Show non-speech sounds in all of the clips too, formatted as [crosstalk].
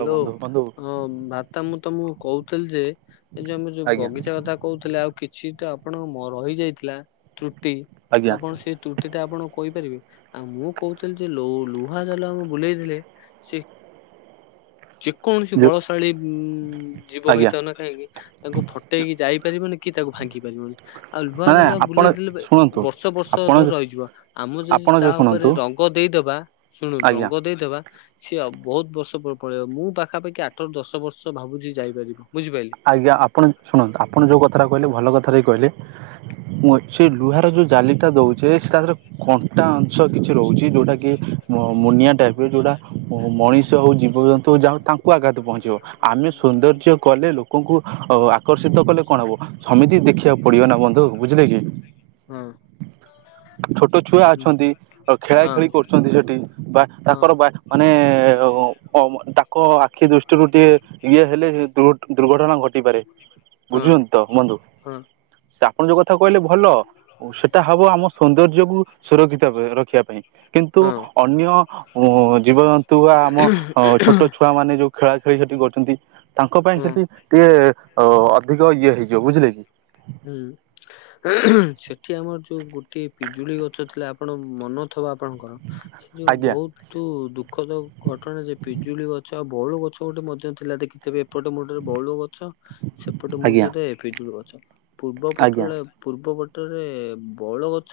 ହଉ ବନ୍ଧୁ ବନ୍ଧୁ ହଁ ଭା ମୁଁ ତମକୁ କହୁଥିଲି ଯେ ଏଇ ଯୋଉ ଆମେ ଯୋଉ ଆଜ୍ଞା ବଗିଚା କଥା କହୁଥିଲେ ଆଉ କିଛି ଛି ତ ଆପଣଙ୍କ ରହିଯାଇଥିଲା ତ୍ରୁଟି ଆଜ୍ଞା ଆପଣ ସେ ତ୍ରୁଟି ଟା ଆପଣ କହିପାରିବେ ଆଉ ମୁଁ କହୁଥିଲି ଯେ ଲୁହା ଜାଲ ଆମେ ବୁଲେଇଥିଲେ ସେ ଯେକୌଣସି ଯୋଉ ବଳଶାଳୀ ଉ ଜୀବ ଆଜ୍ଞା ହେଇଥାଉ ନା କାହିଁକି। ତାଙ୍କୁ ଫଟେଇକି ଯାଇ ପାରିବନି କି ତାକୁ ଭାଙ୍ଗି ପାରିବନି ଆଉ ଲୁହା ମାନେ ଜାଲ ଆପଣ ବୁଲେଇ ଦେଲେ। ଶୁଣନ୍ତୁ ବର୍ଷ ବର୍ଷ ଆପଣ ଧର ରହିଯିବ ଆମେ ଯଦି ଆପଣ ତା ଯୋଉ ଶୁଣନ୍ତୁ ଉପରେ ରଙ୍ଗ ଦେଇଦବା। ଶୁଣୁ ଆଜ୍ଞା ରଙ୍ଗ ଦେଇଦବା। ସିଏ ବହୁତ ବର୍ଷ ପଳେଇବ ମୁଁ ପାଖାପାଖି ଆଠରୁ ଦଶ ବର୍ଷ ଭାବୁଛି ଯାଇପାରିବ ବୁଝିପାରିଲି? ଆଜ୍ଞା ଆପଣ ଶୁଣନ୍ତୁ ଆପଣ ଯୋଉ କଥ କହିଲେ ଭଲ କଥାରେ କହିଲେ। ମୁଁ ସେ ଲୁହହାର ର ଯୋଉ ଜାଲିଟା ଦଉଛେ ସେ ତାରେ କଣ୍ଟା। କିଛି ରହୁଛି ଯୋଉଟା କି ମୁନିଆ ଟାଇପ ରେ ଯୋଉଟା ମଣିଷ ହଉ ଜୀବଜନ୍ତୁ ଯା ତାଙ୍କ ଆଘାତ ପହଞ୍ଚିବ ଆମେ ସୌନ୍ଦର୍ଯ୍ୟ କଲେ ଲୋକ କୁ ଆକର୍ଷିତ କଲେ କଣ ହବ ସମିତି ଦେଖିବାକୁ ପଡିବ ନା ବନ୍ଧୁ ବୁଝିଲେ କି? ହଁ। ଛୋଟ ଛୁଆ ହୁଁ, ଅଛନ୍ତି ଖେଳା ହଁ ଖେଳି କରୁଛନ୍ତି ସେଠି ବା ହଁ ତାଙ୍କର ବା ମାନ ଅ ଅ ତାଙ୍କ ଆଖି ଦୃଷ୍ଟିରୁ ଟିକେ ଇଏ ହେଲେ ଦୁର୍ଘ ଦୁର୍ଘଟଣା ଘଟିପାରେ। ହଁ ବୁଝୁଛନ୍ତି ତ ବନ୍ଧୁ ହଁ ସେ ଆପଣ ଯୋଉ କଥା କହିଲେ ଭଲ ସେଟା ହବ ଆମ ସୌନ୍ଦର୍ଯ୍ୟକୁ ସୁରକ୍ଷିତ ରଖିବା ପାଇଁ କିନ୍ତୁ ହଁ ଅନ୍ୟ ଜୀବଜନ୍ତୁ ବା ଆମ ଛୋଟ ଛୁଆ ମାନେ ଯୋଉ ଖେଳା ଖେଳି ସେଠି କରୁଛନ୍ତି। ତାଙ୍କ ପାଇଁ ହଁ ସେଠି ଟିକେ ଅ ଅଧିକ ଇଏ ହେଇଯିବ ବୁଝିଲେ କି? ହୁଁ। ସେଠି ଆମର ଯୋଉ ଗୋଟେ ପିଜୁଳି ଗଛ ଥିଲା ଆପଣ ମନ ଥିବା ଆପଣଙ୍କର? ସେ ଯୋଉ ଆଜ୍ଞା ବହୁତ ତୁ ଦୁଃଖଦ ଘଟଣା ଯେ ପିଜୁଳି ଗଛ ଆଉ ବଉଳୁ ଗଛ ଗୋଟେ ମଧ୍ୟ ଥିଲା ଦେଖି ତିବେ ସେପଟେ ମୁଣ୍ଡରେ ବଉଳ ଗଛ ସେପଟେ ଆଜ୍ଞା ମୁଣ୍ଡରେ ପିଜୁଳି ଗଛ ପୂର୍ବ ଆଜ୍ଞା ପଟରେ ପୂର୍ବ ପଟରେ ବଉଳ ଗଛ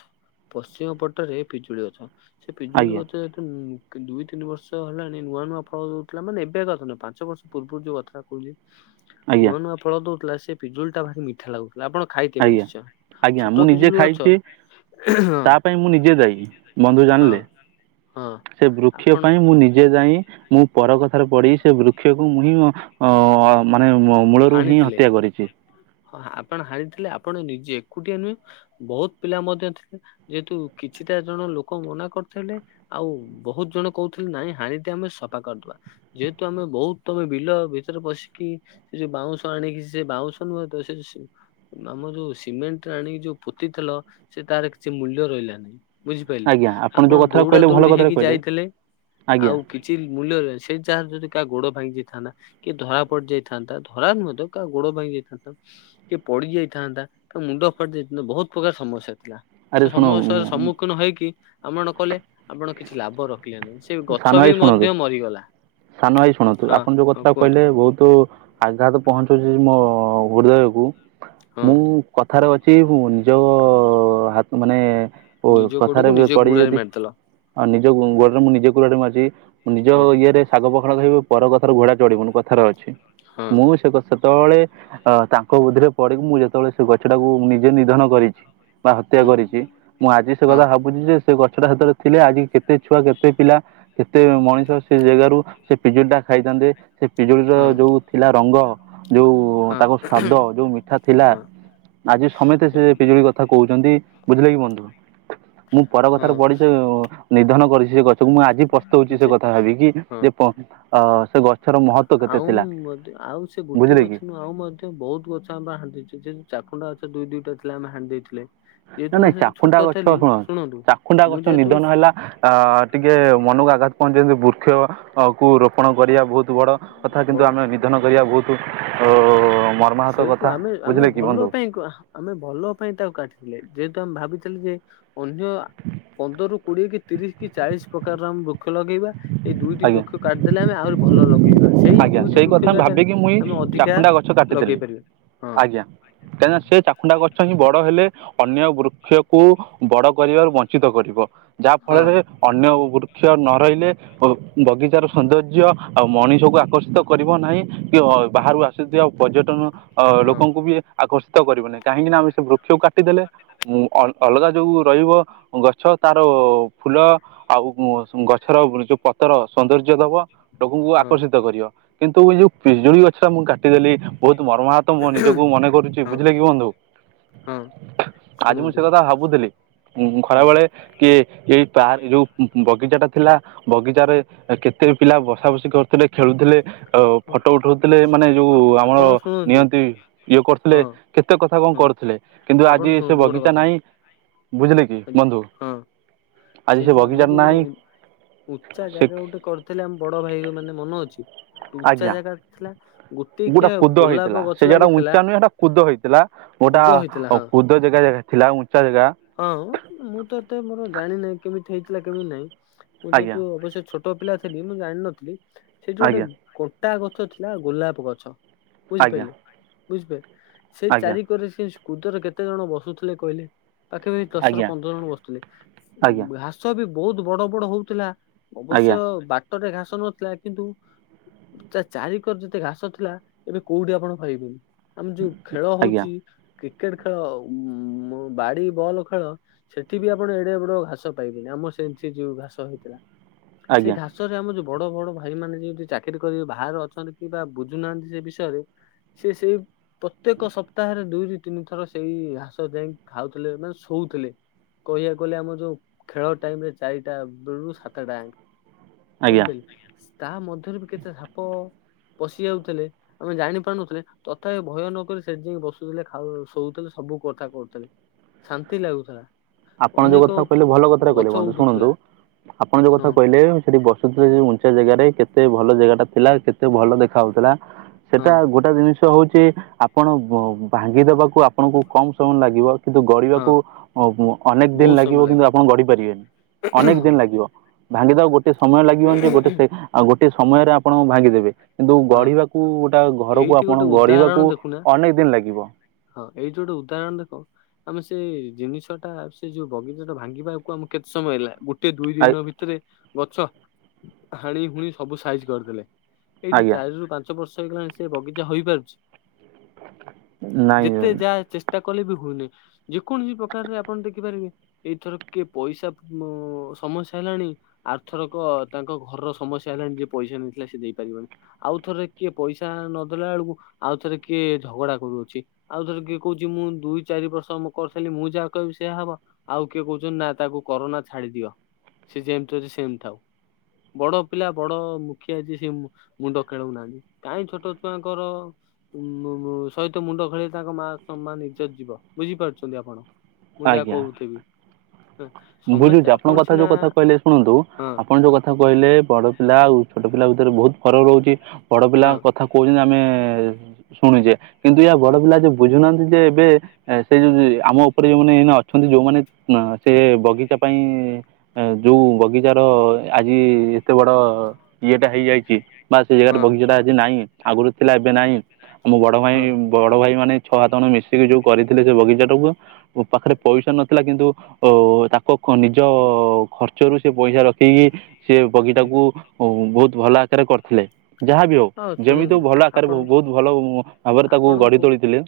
ପଶ୍ଚିମ ପଟରେ ପିଜୁଳି ଗଛ। ସେ ପିଜୁଳି ଆଜ୍ଞା ଗଛ ଠୁ ଦୁଇ ତିନି ବର୍ଷ ହେଲାଣି ନୂଆ ନୂଆ ଫଳ ଦଉଥିଲା ମାନେ ଏବେ କଥା ନୁହଁ ପାଞ୍ଚ ବର୍ଷ ପୂର୍ବରୁ ଯୋଉ କଥା କହୁଛି। ଆଜ୍ଞା ନୂଆ ନୂଆ ଫଳ ଦଉଥିଲା ସେ ପିଜୁଳି ଟା ଭାରି ମିଠା ଲାଗୁଥିଲା। ଆପଣ ଖାଇଥିବେ ଆଜ୍ଞା ନିଶ୍ଚୟ ଆଜ୍ଞା ମୁଁ ଛୋଟ ନିଜେ ପିଜୁଳି ଅଛ। ଖାଇଛି ତା ପାଇଁ ମୁଁ ନିଜେ ଦାଈ ବନ୍ଧୁ ହଁ ଜାଣିଲେ? ହଁ ସେ ବୃକ୍ଷ ଆପଣ ପାଇଁ ମୁଁ ନିଜେ ଦାଈ। ମୁଁ ପର କଥାରେ ପଡି ସେ ବୃକ୍ଷକୁ ମୁଁ ହିଁ ଅ ମାନେ ମୂଳରୁ ହିଁ ହାଣିଥିଲେ। ହତ୍ୟା କରିଛି। ହଁ ଆପଣ ହାନିଥିଲେ ଆପଣ ନିଜେ ଏକୁଟିଆ ନୁହେଁ ବହୁତ ପିଲା ମଧ୍ୟ ଥିଲେ। ଯେହେତୁ କିଛିଟା ଜଣ ଲୋକ ମନା କରିଥିଲେ। ଆଉ ବହୁତ ଜଣ କହୁଥିଲେ ନାଇଁ ହାଣି ଦେ ଆମେ ସଫା କରିଦବା। ଯେହେତୁ ଆମେ ବହୁତ ତମେ ବିଲ ଭିତରେ ପଶିକି। ସେ ଯୋଉ ବାଉଁଶ ଆଣିକି ସେ ବାଉଁ ନୁହେଁ ତ ସେ ଆମର ଯୋଉ ସିମେଣ୍ଟ ଆଣି ଯୋଉ ପୋତି ଥିଲ ସେ ତାର କିଛି ମୂଲ୍ୟ ରହିଲା ନାହିଁ। ବୁଝିପାରିଲେ ଆଜ୍ଞା ଆପଣ ଯୋଉ କଥା ଦୌଡ଼ା କହିଲେ ଭଲ ଦୌଡି କଥାରେ ହେଇକି କହିଲେ ଯାଇଥିଲେ ଆଜ୍ଞା ଆଉ କି ମୂଲ୍ୟରେ ସେ ଯାହା ଯଦି କାହା ଗୋଡ ଭାଙ୍ଗି ଯାଇଥାନ୍ତା କି ଧରା ପଡିଯାଇ ଥାନ୍ତା ଧରା ମଧ୍ୟ କାହା ଗୋଡ ଭାଙ୍ଗି ଯାଇଥାନ୍ତା। କିଏ ପଡି ଯାଇଥାନ୍ତା ତାଙ୍କ ମୁଣ୍ଡ ଫାଟି ଯାଇଥାନ୍ତା ବହୁତ ପ୍ରକାର ସମସ୍ୟା ଥିଲା। ଆରେ ସେ ଶୁଣ ସମସ୍ୟାର ସମ୍ମୁଖୀନ ହେଇକି ଆପଣ କଲେ ଆପଣ କିଛି ଲାଭ ରଖିଲେ ନାହିଁ। ସେ ଗଛ ସାନ ବି ଭାଇ ଶୁଣନ୍ତୁ ମଧ୍ୟ ମରିଗଲା ସାନ ଭାଇ ଶୁଣନ୍ତୁ ହଁ ଆପଣ ଯୋଉ ହଁ କଥାଟା କୁହନ୍ତୁ କହିଲେ ବହୁତ ଆଘାତ ପହଞ୍ଚୁଛି ମୋ ହୃଦୟକୁ ମୁଁ କଥାରେ ଅଛି ନିଜ ହ ହାତ ମାନେ କଥାରେ ନିଜେ ପଡି ଗୁଡାରେ ଯଦି ମାରିଦେଲ ଆଉ ନିଜ ଗୋଡରେ ମୁଁ ନିଜ କୁରାଢି ମାରିଚି, ମୁଁ ନିଜ ହଁ ଇଏରେ ଶାଗ ପଖାଳ ଖାଇବୁ ପର କଥାର ଘୋଡା ଚଢିବୁନୁ। କଥାର ଅଛି, ହଁ ମୁଁ ସେକ ସେତବଳେ ଅ, ତାଙ୍କ ବୁଦ୍ଧିରେ ପଡିକି ମୁଁ ଯେତେବେଳେ ସେ ଗଛ ଟାକୁ ମୁଁ ନିଜେ ନିଧନ କରିଛି। ବା ହତ୍ୟା ହୁଁ କରିଚି, ମୁଁ ଆଜି ସେ ହଁ କଥା ଭାବୁଛି ଯେ ସେ ଗଛଟା ସେତଳେ ଥିଲେ, ଆଜି କେତେ ଛୁଆ କେତେ ପିଲା କେତେ ମଣିଷ ସେ ଜାଗାରୁ ସେ ପିଜୁଳି ଟା ଖାଇଥାନ୍ତେ। ସେ ପିଜୁଳିର ହଁ ଯୋଉ ଥିଲା ରଙ୍ଗ। ଯୋଉ ହଁ ତାଙ୍କ ସ୍ଵାଦ ଯୋଉ ମିଠା ଥିଲା ହଁ ଆଜି ସମତେ ସେ ପିଜୁଳି ଗ ଥା କହୁଚନ୍ତି, ବୁଝିଲେ କି ବନ୍ଧୁ, ମୁଁ ପର ହଁ କଥାରେ ପଡିି ସେ ନିଧନ କରିଛି ସେ ଗଛ। ମୁଁ ଆଜି ପସ୍ତଉଚି ସେ ଯେ କଥା ଭାବିକି। ଯେ ପ-ଅ, ସେ ଗ ଆଉଁ ବୋଦେ ଆଉ ସେ ଗୋଟିଏ ବୁଝିଲେ ଗଛ କି ନୁହଁ ଆଉ ମଧ୍ଯ ସେ ବହୁତ ଗଛ ଆମେ ପା ହାଣି ଦେଇଛୁ, ସେ ଯେ ଚାକୁଣ୍ଡା ଗଛ ଦୁଇ ଦିଇଟା ଥିଲା ଆମେ ହାଣି ଦେଇଥିଲେ। ନା ଯେହେତୁ ମୁଁ ନାଇଁ ସେତେ ଛୋଟ ଚାକୁଣ୍ଡା ଗଛ ଥିଲି ଶୁଣ ଶୁଣନ୍ତୁ ଚାକୁୁଣ୍ଡା ମୁଁ ଗଛ ଯେହେତୁ ନିଧନ ହେଲା। ଅ, ଟିକେ ମନକୁ ଆଘାତ ପହଞ୍ଚେ ଯେମିତି ବୃକ୍ଷ ଅ, କୁ ରୋପଣ କରିବା ବହୁତ ତୁ ବଡ଼ କଥା, କିନ୍ତୁ ବହୁ ଆମେ ନିଧନ କରିବା ବହୁତୁ ଅ, ମର ଛେତୁ ଆମେ ଆମେ ଭଲ ପାଇଁ କ- ଆହା ଆମେ ଭଲ ପାଇଁ ତାକୁ କାଟିଥିଲେ। ଯେହେତୁ ଆମେ ଭାବିଥିଲେ ଯେ ଅନ୍ୟ ପନ୍ଦରରୁୁ କୋଡିଏ କି ତିରିଶ କି ଚାଳିଶ ପ୍ରକାର ର ଆମେ ବୃକ୍ଷ ଲଗେଇବା। ଏଇ ଦୁଇଟି ଆଜ୍ଞା ବୃକ୍ଷ କାଟିିଦେଲେ ଆମେ ଆହୁରି ଭଲ ଲଗେଇବା। ସେଇ ଦୁଇଟି ବୃକ୍ଷ ଜାଗାରେ ଆମେ ଅଧିକା ଟି ଲଗେଇ ଦେଲି। ପାରିବା ହଁ ଜ୍ଞା କାହିଁକି ନା ସେ ଚାଖୁଣ୍ଡା ଗଛ ହିଁ ବଡ ହେଲେ ଅନ୍ୟ ବୃକ୍ଷ କୁ ବଡ କରିବାରୁ ବନ୍ ଚିତ କରିବ, ହଁ ଯାହାଫଳରେ ଅନ୍ୟ ବୃକ୍ଷ ନ ରହିଲେ, ଓ ବଗିଚାର ସୌନ୍ଦର୍ଯ୍ୟ ଆଉ ମଣିଷକୁ ଆକର୍ଷିତ କରିବ ନାହିଁ। କି ଅ, ବାହାରୁ ଆସୁଥିବା ପର୍ଯ୍ୟଟନ ଅ, ହଁ ଲୋକଙ୍କୁ ବି ଆକର୍ଷିତ କରିବ ନାହିଁ। କାହିଁକି ନା ଆମେ ସେ ବୃ କ୍ଷ କାଟିଦେଲେ ମୁଁ ଅଲ୍ ଅଲଗା ଯୋଉ ରହିବ ଗଛ ତାର ଅ, ଫୁଲ ଆଉ ଉଁ, ଗଛର ଯୋଉ ପ ତର ସୌନ୍ଦର୍ଯ୍ୟ ଦବ ଲୋକଙ୍କୁ ହଁ ଆକର୍ଷିତ କରିବ। କିନ୍ତୁ ଏଇ ଯୋଉ ପିଜୁଳି ଗଛଟା ମୁଁ କାଟିଦେଲି ବହୁତ ମର୍ମାହତ ତ ମୁଁ ନିଜକୁ ମନେ କରୁଛି ହଁ ବୁଝିଲେ କି ବନ୍ଧୁ। ହଁ ଆଜି ମୁଁ ଶୁଣନ୍ତୁ ସେ କଥା ଭାବୁଥିଲି, ଉଁ, ହଁ ଖରାବେେଳେ କି ଏଇ ପାର୍କ ଯୋଉ ଉ, ଉ, ବଗିଚା ଟା ଥିଲା, ବଗି ଚାରେ ଏ କେତେ ପିଲା ବସା ବସି କରୁଥିଲେ, ଖେଳୁଥିଲେ। ଆଉ ହଁ ଫଟୋ ଉଠଉଥିଲେ, ମାନେ ଯୋଉ ହଁ ଆମର ଆପଣ ଶୁଣନ୍ତୁ ନିଅନ୍ତି ଇଏ କରୁଥିଲେ। ହଁ କେତେ କଥା କଣ ହଁ କରୁଥିଲେ, କିନ୍ତୁ ଆପଣ ଆଜି ସେ ଶୁଣନ୍ତୁ ଗୋଟେ ବଗିଚା କଥା ନାହିଁ। ବୁଝିଲେ କି ବନ୍ଧୁ, ହଁ ଆଜି ସେ ଯୋଉ ଆମେ ବଗିଚା ଯୋଉ ଗୋଟେ ନାଇ। ଉଚ୍ଚା ଜାଗା ଗୋଟେ କରିଥିଲେ ଆମ ବଡ ଭାଇ ମାନେ ମନ ଅଛି? ଉଚ୍ଚା ଆଜ୍ଞା, ଜାଗା ଥିଲା ଗୁଟା ଗୋଟେକିଆ କୁଦ ଗୋଲାପ ହେଇଥିଲା, ଗଛ ସେ ଜାଗାଟା ଲାଗିଥିଲା ଉଞ୍ଚା ନୁହେଁ, ସେଟା କୁଦ ହେଇଥିଲା। ଗୋଟା କୁଦ ହେଇଥିଲା ଅ, ହଁ। କୁଦ ଜାଗା ଥିଲା ଉଞ୍ଚା ଜାଗା। ହଁ ମୁଁ ତ ଏତେ ମୋର ଜାଣିନାହିଁ କେମିତି ହେଇଥିଲା କେମିତି ନାହିଁ। ମୁଁ ଆଜ୍ଞା ଯେହେତୁ ଅବଶ୍ୟ ଛୋ ଟ ପିଲା ଥିଲି ମୁଁ ଜାଣିନଥିଲି ସେଇଠି ଗୋଟେ ଆଜ୍ଞା କଣ୍ଟା ଗଛ ଥିଲା ଗୋଲାପ ଗଛ। ଆଜ୍ଞା ବୁଝିପାଇଲେ ବୁଝିପା ସେଇ ଆଜ୍ଞା ଚାରି କରରେ ସେ କୁଦରେ କେତେ ଜଣ ବସୁଥିଲେ କହିଲେ? ପାଖାପାଖି ଦଶ ରୁ ଆଜ୍ଞା ପନ୍ଦର ଜଣ ବସୁଥୁଲେ, ଉ, ଆଜ୍ଞା ଘାସ ବି ବହୁତ ବଡ ବଡ ହଉଥିଲା। ଆଜ୍ଞା ଅବଶ୍ୟ ବାଟରେ ଘାସ ନଥିଲା, କିନ୍ତୁ ତା ଚାରିିକର ଯେତେ ଘାସ ଥିଲା ଏବେ କୋଉଠି ଆପଣ ପାଇବେନି। ଆମର ଯୋଉ ଖେଳ ଆଜ୍ଞା ହଉଛି କ୍ରିକେଟ୍ ଖେଳ ଉଁ, ମୋ ବାଡି ବଲ ଖେଳ ସେଠି ବି ଆପଣ ଏଡେ ବଡ ଘାସ ପାଇବେନି। ଆମ ସେ ସେ ଯୋଉ ଘାସ ହେଇଥିଲା। ସେଇ ଆଜ୍ଞା ଘାସ ସହରରେ ଆମର ଯୋଉ ବଡ ବଡ ଭାଇ ମାନେ ଯେଇଟି ଚାକିରି କରିକି ବାହାରେ ଅଛନ୍ତି, କିବା ବୁଝୁନାହାନ୍ତି ସେ ବିଷୟରେ। ସେ ସେଇ ପ୍ରତ୍ୟେକ ସପ୍ତାହରେ ଦୁଇରୁ ତିନି ଥର ସେଇ ଘାସ ଯାଇ ଖାଉ ଥିଲେ ମାନେ ଶୋଉଥିଲେ। କହିବାକୁ ଗଲେ ଆମ ଯୋଉ ଖେଳ ଟାଇମ୍ ରେ ଚାରିଟା ବେଳୁ ସାତଟା ଆଙ୍କ। ଆଜ୍ଞା ବୁଝିପାଇଲୁ ତା ମଧ୍ୟରୁ ବି କେତେ ସାପ ପଶି ଯାଉଥିଲେ। ଆମେ ଜାଣି ପାରୁନଥିଲେ ତଥାପି ଭୟ ନକ ସେ ଯ ବସୁ ଥିଲେ ଶୋଉଥିଲେ ସବୁ କଥା କହୁଥିଲେ ଶାନ୍ତି ଲାଗୁଥିଲା ଆପଣ ଯୋଉ ଅନେକ କଥା କହିଲେ ଭଲ କଥାଟେ କହିଲେ ଗଛ ବନ୍ଧୁ ଉଠୁଥିଲା ଶୁଣନ୍ତୁ ଆପଣ ଯୋଉ ହଁ କଥା କହିଲେ ସେଠି ବସୁଥିଲେ ଉଞ୍ଚା ଜାଗାରେ କେତେ ଭଲ ଜାଗାଟା ଥିଲା କେତେ ଭଲ ଦେଖା ହଉଥିଲା ହଁ ସେଟା ଗୋଟେ ଗୋଟେ ଜିନିଷ ହଉଛି ଆପଣ ଭାଙ୍ଗିଦବାକୁ ଆପଣଙ୍କୁ କମ ସମୟ ଲାଗିବ କିନ୍ତୁ ହଁ ଗଢିବାକୁ ଅନେକ ଦିନ ବହୁତ ଲାଗିବ ସମୟ କିନ୍ତୁ ଆପଣ ଗଢି ପାରିବେନି ଅନେକ ଦିନ ହଁ ଲା - ଭାଙ୍ଗିଦବାକୁ ଗୋଟେ ସମୟ ଲାଗିବନି ଗୋଟେ ଗୋଟେ ସମୟରେ ଆପଣ ଭାଙ୍ଗିଦେବେ କିନ୍ତୁ ଗଢିବାକୁ ଗୋଟେ ଘରକୁ ଏଇଠି ଆପଣ ଗୋଟେ ଉଦାହରଣ ଗଢିବାକୁ ଦେଖୁନା ଅନେକ ଦିନ ଲାଗିବ ହଁ ଏଇ ଯୋଉଟେ ଉଦାହରଣ ଦେଖ ଆମେ ସେ ଜିନିଷଟା ସେ ଯୋଉ ବଗିଚାଟା ଭାଙ୍ଗିବାକୁ ଆମ କେତେ ସମୟ ଲାଗିବ ଗୋଟେ ଦୁଇ ଦିନ ଭିତରେ ଗଛ ହାଣି ହୁଣି ସବୁ ସାଇଜ କରିଦେଲେ ଏଇଠି ଆଜ୍ଞା ଚାରିରୁ ପାଞ୍ଚ ବର୍ଷ ହେଇଗଲାଣି ସେ ବଗିଚା ହୋଇପାରୁଛି ନାଇଁ ଯେତେ ଯା ଚେଷ୍ଟା କଲେ ବି ହଉନି ଯେକୌଣସି ପ୍ରକାରରେ ଆପଣ ଦେଖିପାରିବେ ଏଇଥର କିଏ ପଇସା ସମସ୍ୟା ହେଲାଣି ଆରଥରକ ତାଙ୍କ ଘରର ସମସ୍ୟା ହେଲାଣି ଯିଏ ପଇସା ନେଇଥିଲା ସେ ଦେଇ ପାରିବନି ଆଉ ଥରେ କିଏ ପଇସା ନଦେଲା ବେଳକୁ ଆଉ ଥରେ କିଏ ଝଗଡା କରୁଅଛି ଆଉ ଥରେ କିଏ କହୁଛି ମୁଁ ଦୁଇ ଚାରି ବର୍ଷ କରିଥିଲି ମୁଁ ଯାହା କହିବି ସେୟଆ ହବ ଆଉ କିଏ କହୁଛନ୍ତି ନା ତାକୁ କରୋନା ଛାଡି ଦିଅ ସେ ଯେମିତି ଅଛି ସେମିତି ଥାଉ ବଡ ପିଲା ବଡ ମୁଖିଆ ଅଛି ସେ ମୁଣ୍ଡ ଖେଳଉ ନାହାନ୍ତି କାହିଁ ଛୋଟ ଛୁଆଙ୍କର ଅ ହ ହ ସହିତ ମୁଣ୍ଡ ଖେଳେଇ ତାଙ୍କ ମା ଇଜତ ଯିବ ବୁଝିପାରୁଛନ୍ତି ଆପଣ ମୁଁ ଯାହା ଆଜ୍ଞା କହୁଥିବି ହଁ, ସମସ୍ତେ ବୁଝୁଛି ଆପଣଙ୍କ ଆପଣ କଥା ସିନା ଯୋଉ କଥା କହିଲେ ଶୁଣନ୍ତୁ ହଁ ଆପଣ ଯୋଉ କଥା କଥା କହିଲେ ବଡ ପିଲା ଆଉ ଛୋଟ ପିଲା ଭିତରେ ବହୁତ ଫରକ ରହୁଛି ବଡ ପିଲା ହଁ କଥା କହୁଛନ୍ତି ଆମେ ଶୁଣୁଛେ କିନ୍ତୁ ୟେ ହଁ ବଡ ପିଲା ଯେ ବୁଝୁନାହାନ୍ତି ଯେ ଏବେ ସେ ଯୋଉ ଆମ ଉପରେ ଯୋଉମାନେ ଏ ଅଛନ୍ତି ଯୋଉମାନେ ସେ- ବଗିଚା ପାଇଁ ଯୋଉ ବଗିଚାର ଆଜି ଏତେ ବଡ଼- ଇଏଟା ହେଇଯାଇଛି ବା ସେଇ ଜାଗାରେ ହଁ ବଗିଚାଟା ଆଜି ନାହିଁ ଆଗରୁ ଥିଲା ଏବେ ନାଇଁ ଆମ ବଡ ଭାଇ ହଁ ବଡ ଭାଇ ମାନେ ଛଅ ହାତ ଜଣ ମିଶିକି ଯୋଉ କରିଥିଲେ ସେ ବଗିଚା ଟାକୁ ମୋ ପାଖରେ ପଇସା ନଥିଲା କିନ୍ତୁ ଓହ ହ ତାଙ୍କ ନିଜ ଖର୍ଚ୍ଚରୁ ସେ ପଇସା ରଖିକି ସେ ବଗିଚାକୁ ଓ ବହୁତ ଭଲ ଆକାରରେ କରିଥିଲେ ଯାହାବି ହଉ ହଁ ଯେମିତି ଶୁଣନ୍ତୁ ଭଲ ଆକାରରେ ଆପଣଙ୍କୁ ବହୁତ ଭଲ ଭାବରେ ତାକୁ ଗଢି ଆପଣଙ୍କୁ ତୋଳିଥିଲେ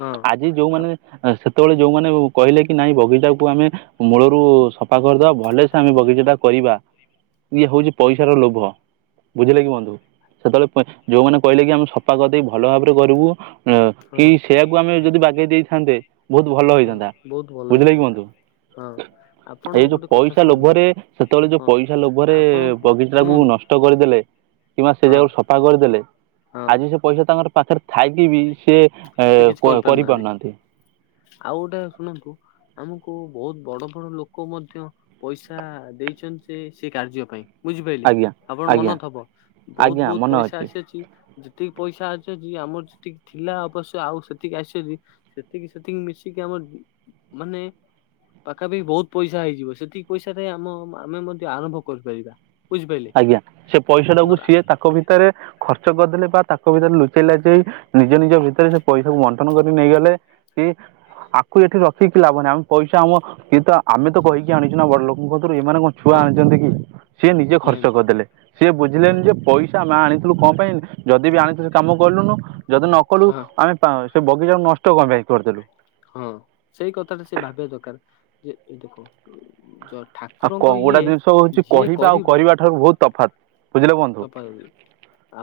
ହଁ ଆଜି ଯୋଉମାନେ ଆପ- ସେତେବେଳେ ଯୋଉମାନେ କହିଲେ କି ନାଇଁ ବଗିଚାକୁ ଆମେ ମୂଳରୁ ସଫା କରିଦବା ଭଲରେ ତାଙ୍କ ବଗିଚାଟା କରିବା ଇଏ ହଉଛି ପଇସାର ଲୋଭ ବୁଝିଲେ କି ବନ୍ଧୁ ସେତେବେଳେ ଯୋଉମାନୋନ କହିଲେ କି ଆମେ ସଫା କରିଦେଇ ଭଲ ଭାବରେ କରିବୁ ହଁ କି ସେୟାକୁ ଆମେ ଯଦି ବାଗେଇ ଦେଇଥାନ୍ତେ ବହୁତ ଭଲ ହଁ ହେଇଥାନ୍ତା ବହୁତ ଭଲ ବୁଝିଲେ କି ହେଇଥାନ୍ତା ବନ୍ଧୁ ହଁ ଆପଣ ଏଇ ଯୋଉ ଗୋଟେ କଥା ପଇସା ଶୁଣନ୍ତୁ ଲୋଭରେ ସେତେବେଳେ ଯୋଉ ହଁ ପଇସା ଲୋଭରେ ଆପଣଙ୍କୁ ବଗିଚା କୁ ଶୁଣନ୍ତୁ ନଷ୍ଟ କରିଦେଲେ କିମ୍ବା ସେ ହଁ ଜାଗକୁ ସଫା କରିଦେଲେ ହଁ ଆଜି ସେ ପଇସା ତାଙ୍କର ପାଖରେ ଥାଇକି ବି ସେ ଏ ସେ କିଛି କରିପାରୁନାହାନ୍ତି ଆଉ ଗୋଟେ ଶୁଣନ୍ତୁ ଆମକୁ ବହୁତ ବଡ ବଡ ଲୋକ ମଧ୍ୟ ପଇସା ଦେଇଛନ୍ତି ସେ ସେ କାର୍ଯ୍ୟ ପାଇଁ ବୁଝିପାରିଲେ ଆଜ୍ଞା ଆପଣ ଆଜ୍ଞା ମନ ଥବ ବହୁତ ଆଜ୍ଞା ବହୁତ ମନେ ପଇସା ଅଛି। ଆସିଅଛି ଯେତିକି ପଇସା ଅଛି ଅଛି ଆମର ଯେତିକି ଥିଲା ଅବ ଆଉ ସେତିକି ଆସି ବ ଯଦି ସେତିକି ସେତିକି ମିଶିକି ଆମର ମାନେ- ପାଖାପାଖି ବହୁତ ପଇସା ହେଇଯିବ ସେତିକି ପଇସାରେ ଆମ ଆମେ ମଧ୍ୟ ଆରମ୍ଭ କରିପାରିବା ବୁଝିପାରିଲେ ଆଜ୍ଞା ସେ ପଇସାଟାକୁ ଆମର ସିଏ ତାଙ୍କ ଭିତରେ ଖର୍ଚ୍ଚ କରିଦେଲେ ବା ତାଙ୍କ ଭିତରେ ଲୁଚେଇ ଲାଚେଇ ନିଜ ନିଜ ଭିତରେ ସେ ପଇସାକୁ ବଣ୍ଟନ କରି ନେଇଗଲେ। କି। ଆକୁ ଏଠି ରଖିକି ଲାଭ ନାହିଁ ଆମେ ପଇସା ଆମ କିଏ ତ ଆମେ ତ କହିକି ଆଣିଚୁ ନା ବଡ ଲୋକଙ୍କ କତିରୁ ଏମାନେ କ ଛୁଆ ହଁ ଆଣିଚନ୍ତି କି ସିଏ ନିଜେ ଖର୍ଚ୍ଚ ନାଇଁ କରିଦେଲେ ସିଏ ହଁ ବୁଝିଲେନି ଯେ ପଇସ୍ ସା ଆମେ ଆଣିଥିଲୁ କଣ ପାଇଁ ଯଦି ବି ଆଣିଥିଲୁ କାମ କଲୁନୁ ଯଦି ନ କଲୁ ହଁ। ଆମେ ଆଁ -ସେ ବଗିଚାକୁ ନଷ୍ଟ କଣ ପାଇଁ କରିଦେଲୁ। ହଁ ସେଇ କଥାଟା ସେ ଭାବିବା ଦରକାର୍। ଆଉ କ ଠାକୁରଙ୍କ ଗୋଟେ ଇଏ ଜିନିଷ ହଉଛି ଯିଏ କହିବା ଆଉ କରିବ କରିବା ଠାରୁ ବହୁତ ତଫାତ୍ ବୁଝିଲେ ବନ୍ଧୁ ତପାଇ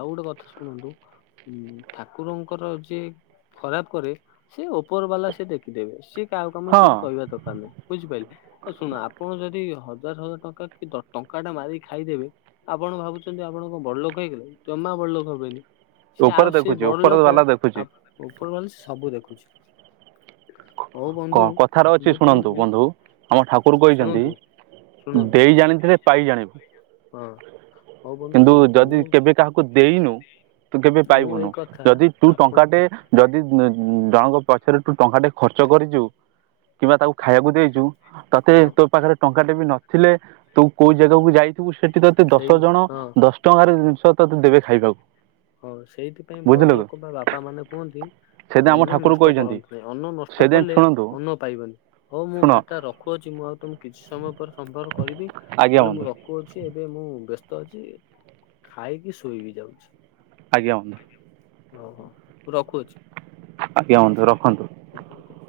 ଆଉ ଗୋଟେ କଥା ଶୁଣନ୍ତୁ ହୁଁ ଠାକୁରଙ୍କର ଯିଏ ଖରାପ୍ କରେ ସେ ଉପର ବାଲା ସେ ସେ ଦେଖିଦେବେ ସିଏ କାହାକୁ ଆମର ହଁ କିଛି କହିବା ଦରକାର ନାହିଁ। ବୁଝିପାଇଲେ। ଦେଖନ୍ତୁ ଆପଣ ଯଦି ହଜାର ହଜାର ଟଙ୍କା କି ଟଙ୍କା ଟା ମାରିକି ଖାଇଦେବେ ଆପଣ ଭାବୁଚନ୍ତି ଆପଣ କଣ ବଡ୍ ଲୋକ୍ ହେଇଗଲେ ଜମା ବଡଲୋକ ହେବେନି। ସେ ଆଉ ଉପର ସେ ଦେଖୁଛି ବଡ ଉପର ଲୋକ ବାଲା ଦେଖୁଛି ଆ ଉପର ବାଲା ସେ ସବୁ ଦେଖୁଚି। କ-କଥାରେ ଅଛି ମୁଁ ଶୁଣନ୍ତୁ ତମକୁ ବନ୍ଧୁ ଆମ ଠାକୁର୍ କହିଚନ୍ତି ଶୁଣନ୍ତୁ ଶୁଣନ୍ତୁ ଦେଇ ଜାଣିଥିଲେ ପାଇ ଜାଣିବୁ। ହଁ। ହଉ ବନ୍ଧୁ କିନ୍ତୁ ଶୁଣନ୍ତୁ ଯଦି ମୁଁ କେବେ କାହାକୁ ଦେଇନୁ ତୁ କେବେ ମୁଁ ପାଇବୁନୁ ଏଇ କଥା ଯଦି ତୁ ଆପଣ ଟଙ୍କାଟେ ଯଦି ଜଣଙ୍କ ପଛରେ ତୁ ଟଙ୍କାଟେ ଖର୍ଚ୍ଚ କରିଚୁ କିମ୍ବା ତାକୁ ଖାଇବାକୁ ଦେଇଚୁ ତତେ ହଁ ତୋ ପାଖେରେ ଟଙ୍କା ଟେ ବି ନଥିଲେ ତୁ କୋଉ ଜାଗାକୁ ଯାଇଥିବୁ ସେଠି ତ ତେ ସେଇ ଦଶ ଜଣ ହଁ ଦଶ ଟଙ୍କାରେ ଜିନିଷ ତତେ ଦେବେ ଖାଇବାକୁ। ହଁ ସେଇଥିପାଇଁ ବୁଝିଲୁ ବଡ କି ଲୋକ ବା ବାପା ମାନେ କୁହନ୍ତି ସେଇଥିପାଇଁ ଆମ ଅନ୍ନ ଠାକୁର ନଷ୍ଟ କହିଛନ୍ତି କରନ୍ତୁ ନାହିଁ ଅନ୍ନ ନଷ୍ଟ ସେଇଥିପାଇଁ କଲେ ଲେ ଶୁଣନ୍ତୁ ଅନ୍ନ ପାଇବାନି ହଉ ମୁଁ ଶୁଣ ଭାତା ରଖୁଅଛି ମୁଁ ଆଉ ତମକୁ କିଛି ସମୟ ପରେ ସମ୍ପର୍କ କରିବି। ଆଜ୍ଞା ବନ୍ଧୁ। କହୁଚି ଏବେ ମୁଁ ବ୍ୟସ୍ତ ଅଛି ଖାଇକି ଶୋଇବିି ଯାଉଚି। ଆଜ୍ଞା ବନ୍ଧୁ। ଓ ହୋ ରଖୁଚି। ଆଜ୍ଞା ବନ୍ଧୁ ରଖନ୍ତୁ। ବ [unintelligible]